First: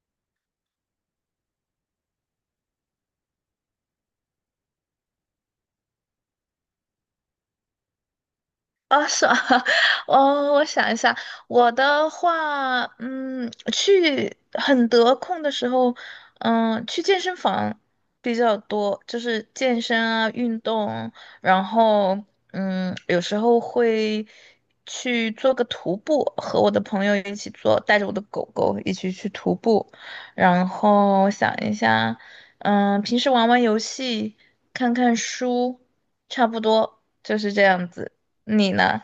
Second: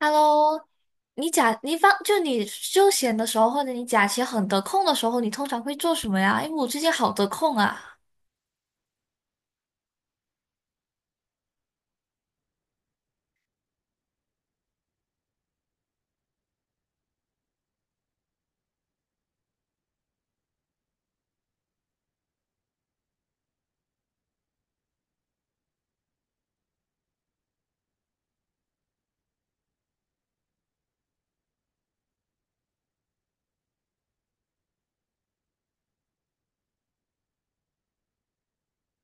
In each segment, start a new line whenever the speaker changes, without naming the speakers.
Hello，你假你放就你休闲的时候，或者你假期很得空的时候，你通常会做什么呀？因为我最近好得空啊。
啊，是啊，我想一下。我的话，去很得空的时候，去健身房比较多，就是健身啊，运动。然后，有时候会去做个徒步，和我的朋友一起做，带着我的狗狗一起去徒步。然后想一下，平时玩玩游戏，看看书，差不多就是这样子。你呢？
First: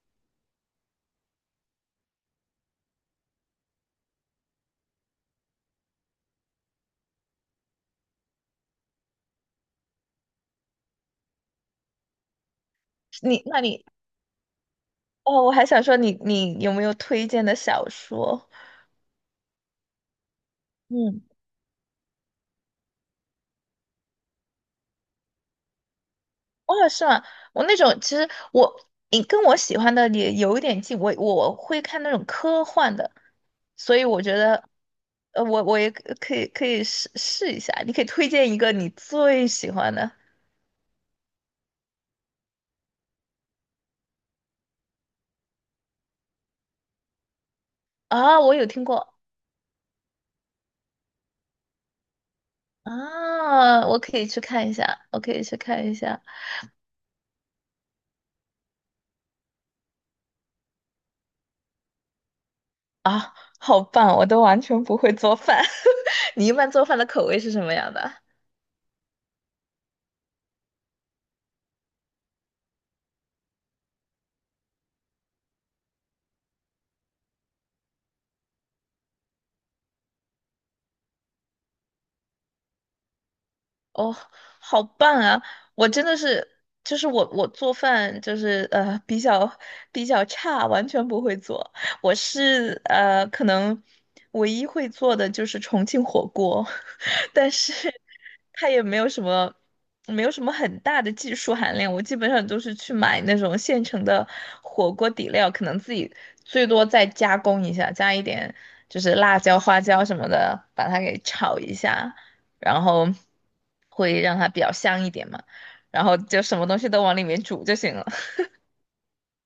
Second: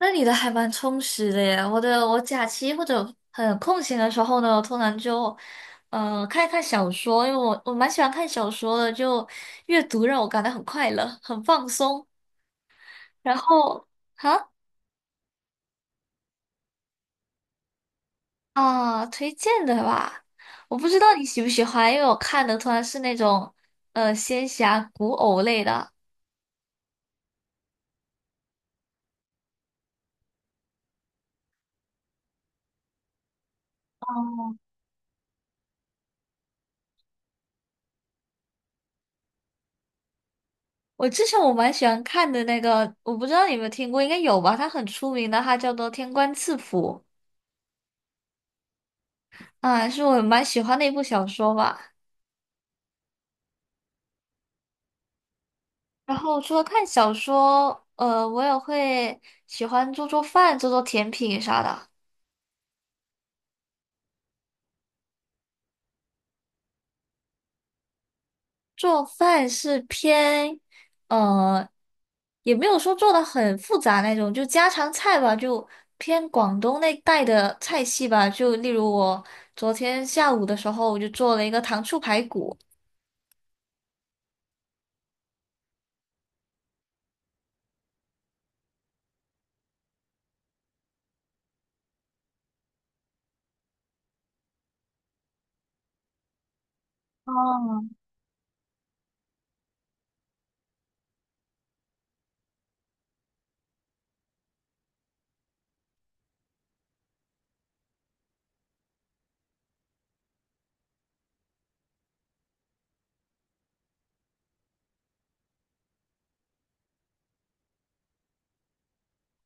那你的还蛮充实的耶。我假期或者很空闲的时候呢，我通常就看一看小说，因为我蛮喜欢看小说的，就阅读让我感到很快乐，很放松。然
你那你
后哈
哦，我还想说你有没有推荐的小说？
啊，推荐的吧，我不知道
嗯，
你喜不喜欢，因为我看的通常是那种仙侠古偶类的。
哦，是吗？我那种，其实，你跟我喜欢的也有一点近，我会看那种科幻的。所以我觉得，我也可以试试一下。你可以推荐一个你最喜欢的。
我之前蛮喜欢看的那个，我不知道你有没有听过，应该有吧？它很出名的，它叫做《天官赐福》
啊，我有听过。
啊，是我蛮喜欢的一部小说吧。
啊，我可以去看一下，我可以去看一
然
下。
后除了看小说，我也会喜欢做做饭、做做甜品啥的。
啊，好棒，我都完全不会做饭。你一般做饭的口味是什么样的？
做饭是偏，呃，也没有说做的很复杂那种，就家常菜吧，就偏广东那带的菜系吧。就例如我昨天下午的时候，我就做了一个糖醋排骨。
哦，好棒啊！我真的是，就是我做饭就是比较差，完全不会做。我是可能唯一会做的就是重庆火锅。但是
哦
它也没有什么很大的技术含量。我基本上都是去买那种现成的火锅底料，可能自己最多再加工一下，加一点就是辣椒、花椒什么的，把它给炒一下。然后会让它比较香一点嘛，然后就什么东西都往里面煮就行了。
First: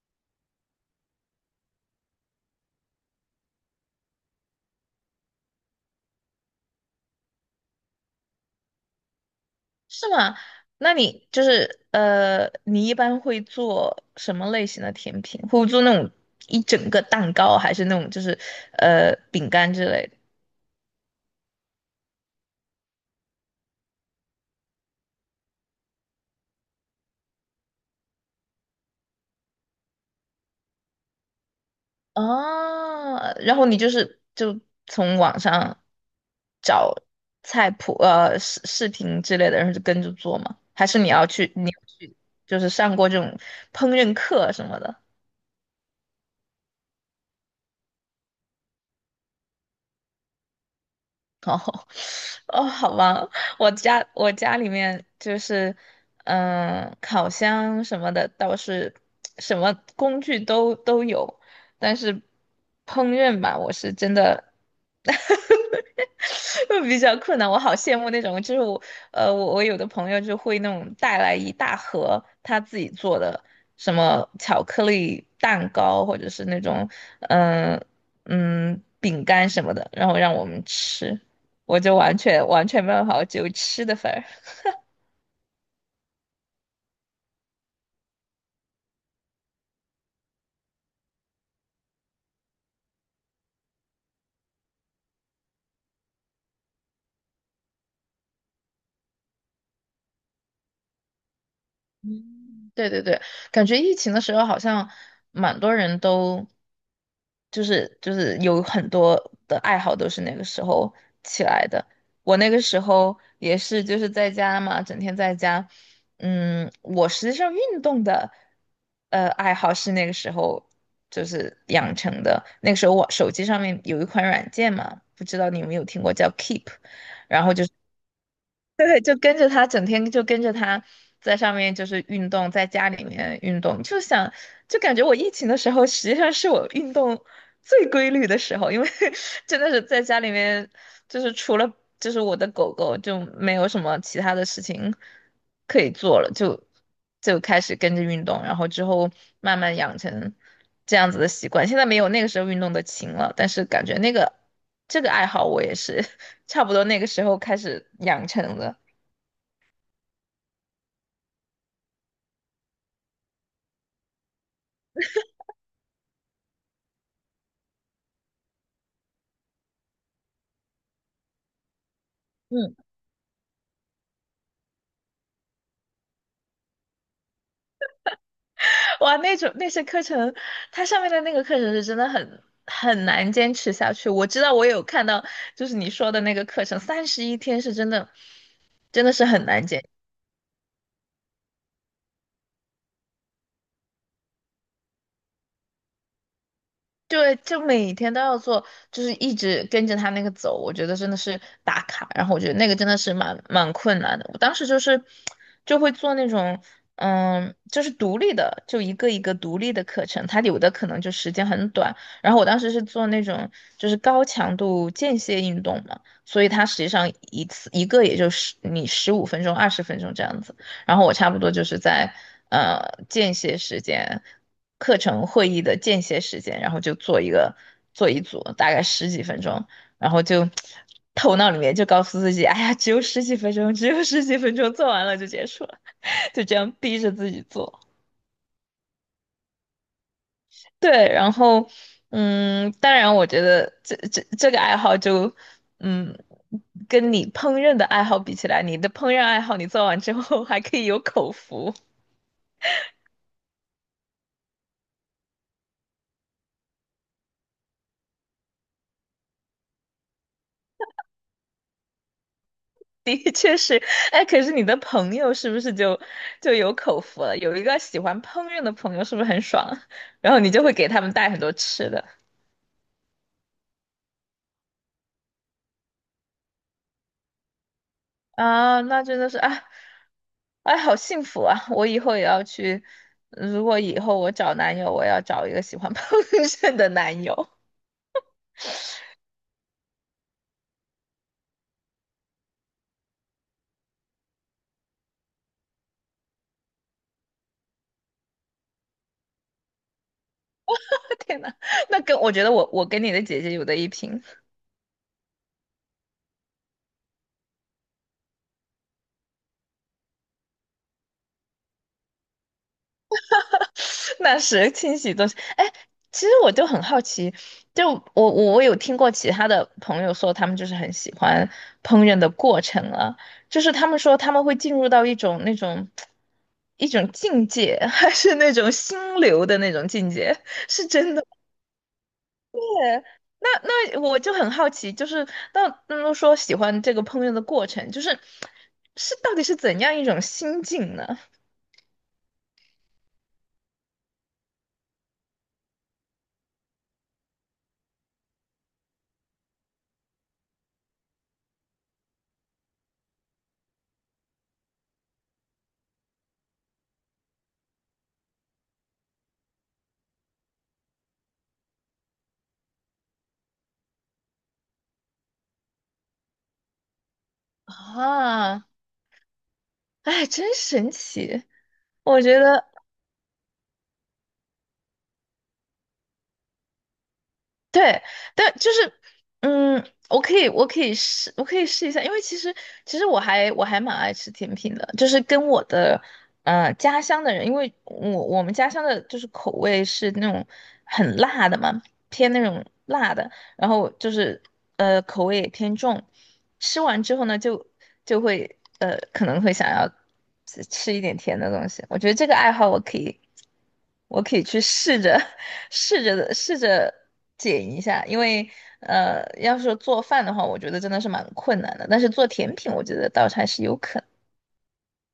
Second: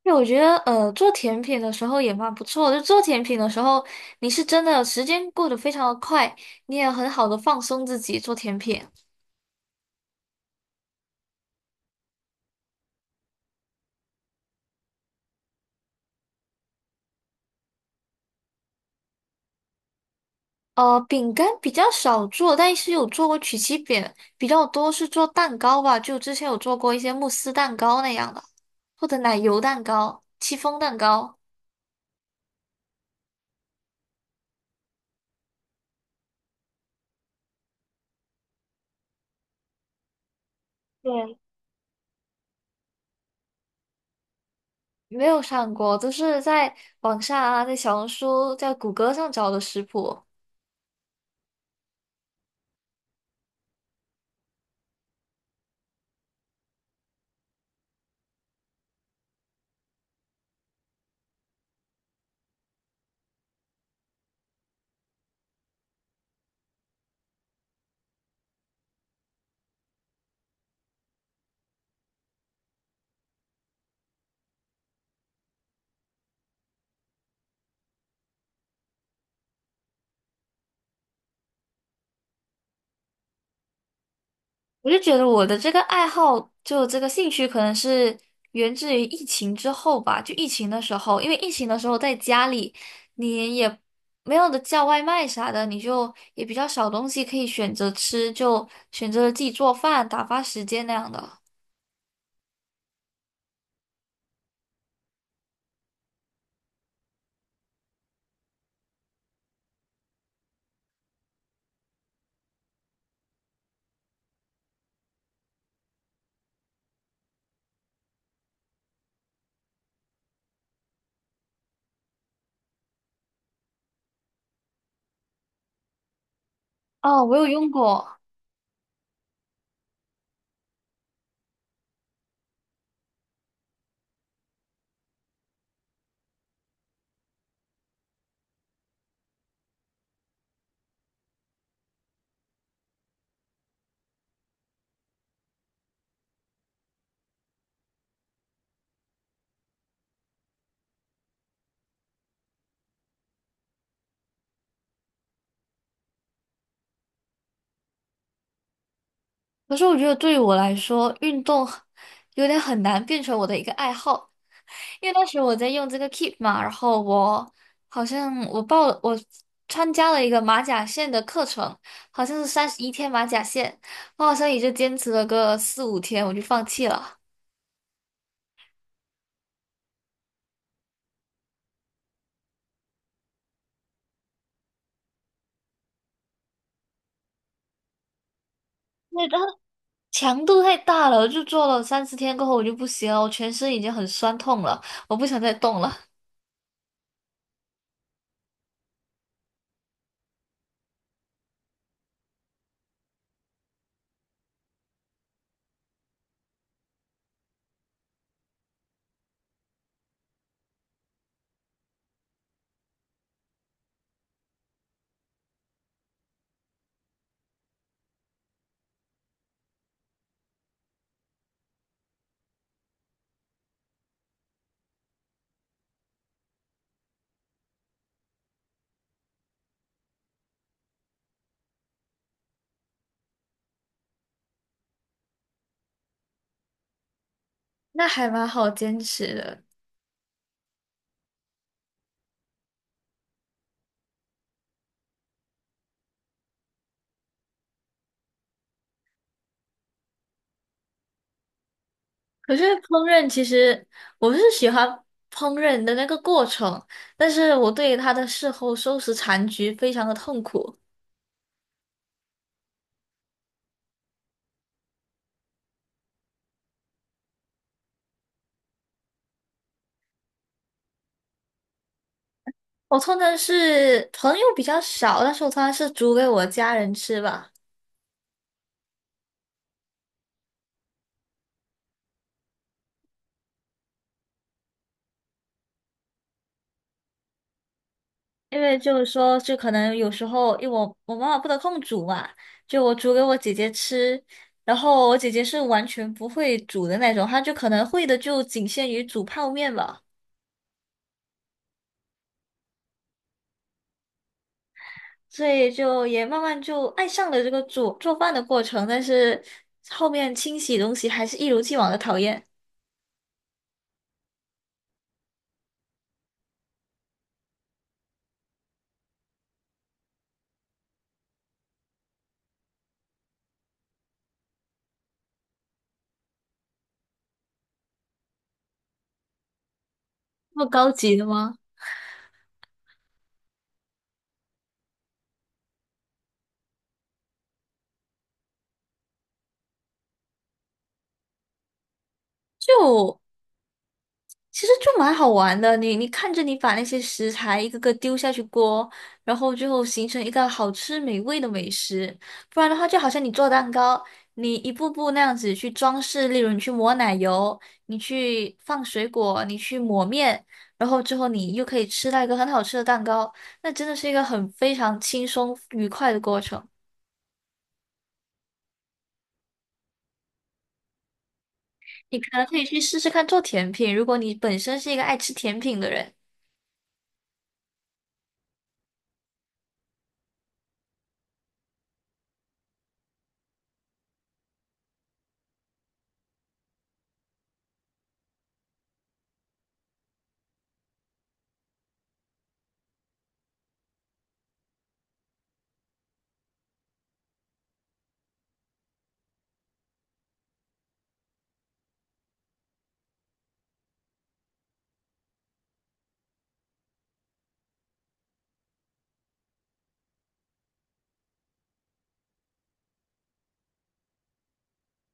对，我觉得做甜品的时候也蛮不错的。就做甜品的时候，你是真的时间过得非常的快，你也很好的放松自己做甜品。
是吗？那你就是，你一般会做什么类型的甜品？会做那种一整个蛋糕，还是那种就是饼干之类的？
呃，饼干比较少做，但是有做过曲奇饼，比较多是做蛋糕吧。就之前有做过一些慕斯蛋糕那样的，或者奶油蛋糕、戚风蛋糕。
啊，然后你就是从网上找菜谱，视频之类的，然后就跟着做吗？还是你要
对，
去你要去就是上过这种烹饪课什么的？
没有上过，都是在网上啊，在小红书、在谷歌上找的食谱。
哦。哦，好吧，我家里面就是，烤箱什么的倒是什么工具都有，但是烹饪吧，我是真的 比较困难。我好羡慕那种，就是我，我有的朋友就会那种带来一大盒他自己做的什么巧克力蛋糕，或者是那种，嗯、饼干什么的，然后让我们吃。我就完全完全没有好，法，我只有吃的份儿。
我就觉得我的这个爱好，就这个兴趣，可能是源自于疫情之后吧。就疫情的时候，因为疫情的时候在家里，你也没有的叫外卖啥的，你就也比较少东西可以选择吃，就选择了自己做饭，打发时间那样的。
嗯，对对对，感觉疫情的时候好像蛮多人都就是有很多的爱好都是那个时候起来的。我那个时候也是就是在家嘛，整天在家。我实际上运动的爱好是那个时候就是养成的。那个时候我手机上面有一款软件嘛，不知道你有没有听过叫 Keep。
哦，我
然
有
后就
用过，
对，就跟着他，整天就跟着他在上面就是运动，在家里面运动，就感觉我疫情的时候实际上是我运动最规律的时候。因为 真的是在家里面，就是除了就是我的狗狗，就没有什么其他的事情可以做了，就开始跟着运动。然后之后慢慢养成这样子的习惯。现在没有那个时候运动的勤了，但是感觉那个。这个爱好我也是 差不多那个时候开始养成的。
可是我觉得对于我来说，运动 有点很难变成我的一个爱好，因为当时我在用这个 Keep 嘛，然后我好像我报了，我参加了一个马甲线的课程，好像是三
嗯。
十一天马甲线，我好像也就坚持了个4、5天，我就放弃了。
哇，那种那些课程，它上面的那个课程是真的很难坚持下去。我知道我有看到，就是你说的那个课程，31天是真的，真的
因
是
为它
很难坚。
强度太大了，我就做了3、4天过后我就不行了，我全身已经很酸痛了，我不想再动了。
对，就每天都要做，就是一直跟着他那个走，我觉得真的是打卡。然后我觉得那个真的是蛮困难的。我当时就是就会做那种，就是独立的，就一个一个独立的课程，它有的可能就时间很短。然后我当时是做那种就是高强度间歇运动嘛，所以它实际上一次一个也就是你15分钟、20分钟这样子。然后我差不多就是在呃间歇时间，课程会议的间歇时间，然后就做一组，大概十几分钟。然后就头脑里面就告诉自己，哎呀，只有十几分钟，只有十几分钟，做完了就结束了。就这样逼着自己做。
那还蛮好坚持的。
对，然后当然我觉得这个爱好就嗯。跟你烹饪的爱好比起来，你的烹饪爱好你做完之后还可以有口福。
可是烹饪其实我是喜欢烹饪的那个过程，但是我对它的事后收拾残局非常的痛苦。
的 确是。哎，可是你的朋友是不是就有口福了？有一个喜欢烹饪的朋友，是不是很爽啊？然后你就会给他们带很多吃的。
我通常是朋友比较少，但是我通常是煮给我家人吃吧，
啊，那真的是啊。哎，好幸福啊！我以后也要去，如果以后我找男友，我要找一个喜欢 烹饪的男友。
因为就是说，就可能有时候，因为我妈妈不得空煮嘛，就我煮给我姐姐吃，然后我姐姐是完全不会煮的那种，她就可能会的就仅限于煮泡面吧，
天呐，那跟我觉得我跟你的姐姐有的一拼。
所以就也慢慢就爱上了这个煮做饭的过程，但是后面清洗东西还是一如既往的讨厌，
那是清洗东西。哎，其实我就很好奇，就我有听过其他的朋友说，他们就是很喜欢烹饪的过程啊，就是他们说他们会进入到一种境界。还是那种心流的那种境界，
那么
是
高
真
级
的
的
吗？
吗？
那我就很好奇，就是那么说喜欢这个烹饪的过程，到底是怎样一种心境呢？
就。其实就蛮好玩的，你看着你把那些食材一个个丢下去锅，然后最后形成一个好吃美味的美食。不然的话，就好像你做蛋糕，你一步步那样子去装饰，例如你去抹奶油，你去放水果，你去抹面，然后之后你又可以吃到一个很好吃的蛋糕，那真的是一个很非常轻松愉快的过程。
啊。哎，真神奇。
你
我
可
觉
能可以
得，
去试试看做甜品，如果你本身是一个爱吃甜品的人。
对，但就是，我可以试一下，因为其实，我还蛮爱吃甜品的，就是跟我的家乡的人。因为我们家乡的就是口味是那种很辣的嘛，偏那种辣的，然后就是口味也偏重，吃完之后呢，就会可能会想要吃一点甜的东西。我觉得这个爱好我可以，去试着 试着的试着减一下，因为要是做饭的话，我觉得真的是蛮困难的。但是做甜品，我觉得倒是还是有可能。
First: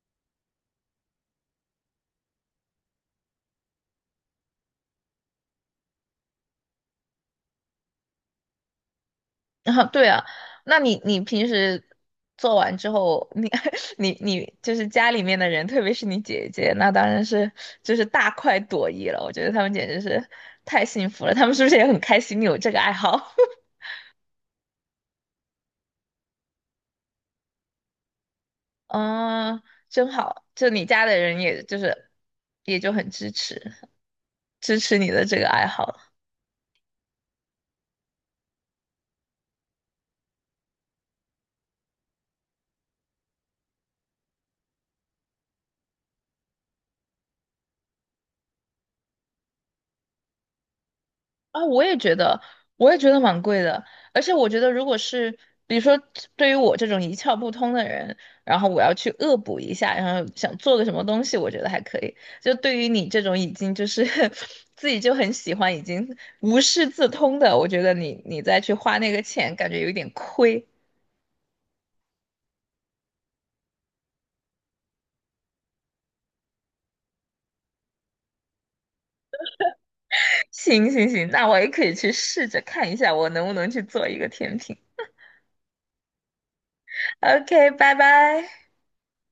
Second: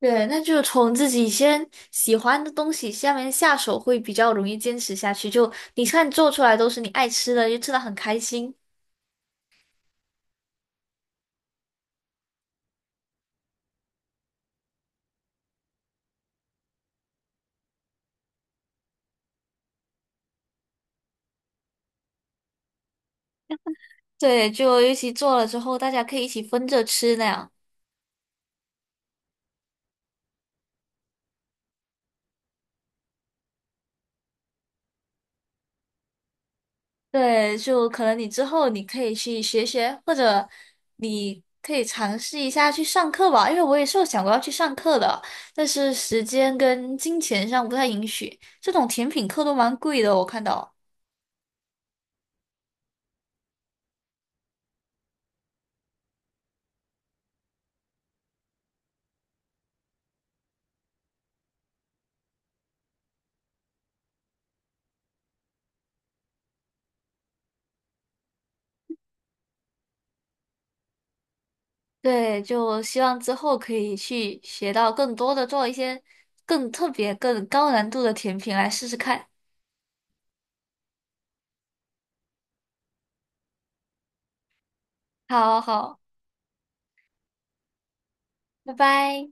对，那就从自己先喜欢的东西下面下手，会比较容易坚持下去。就你看做出来都是你爱吃的，就吃的很开心。
啊，对啊，那你平时做完之后，你 你就是家里面的人，特别是你姐姐，那当然是就是大快朵颐了。我觉得他们简直是太幸福了，他们是不是也很开心你有这个爱好？
对，就尤其做了之后，大家可以一起分着吃那样。
嗯，真好，就你家的人也就很支持你的这个爱好。
对，就可能你之后你可以去学学，或者你可以尝试一下去上课吧，因为我也是有想过要去上课的，但是时间跟金钱上不太允许。这种甜品课都蛮贵的，我看到。
啊，我也觉得，我也觉得蛮贵的。而且我觉得，如果是比如说，对于我这种一窍不通的人，然后我要去恶补一下，然后想做个什么东西，我觉得还可以。就对于你这种已经就是 自己就很喜欢，已经无师自通的，我觉得你再去花那个钱，感觉有点亏。
对，就希望之后可以去学到更多的，做一些更特别、更高难度的甜品来试试看。
行行行，那我也可以去试着看一下，我能不能去做一个甜品。
好好，
OK，拜拜。
拜拜。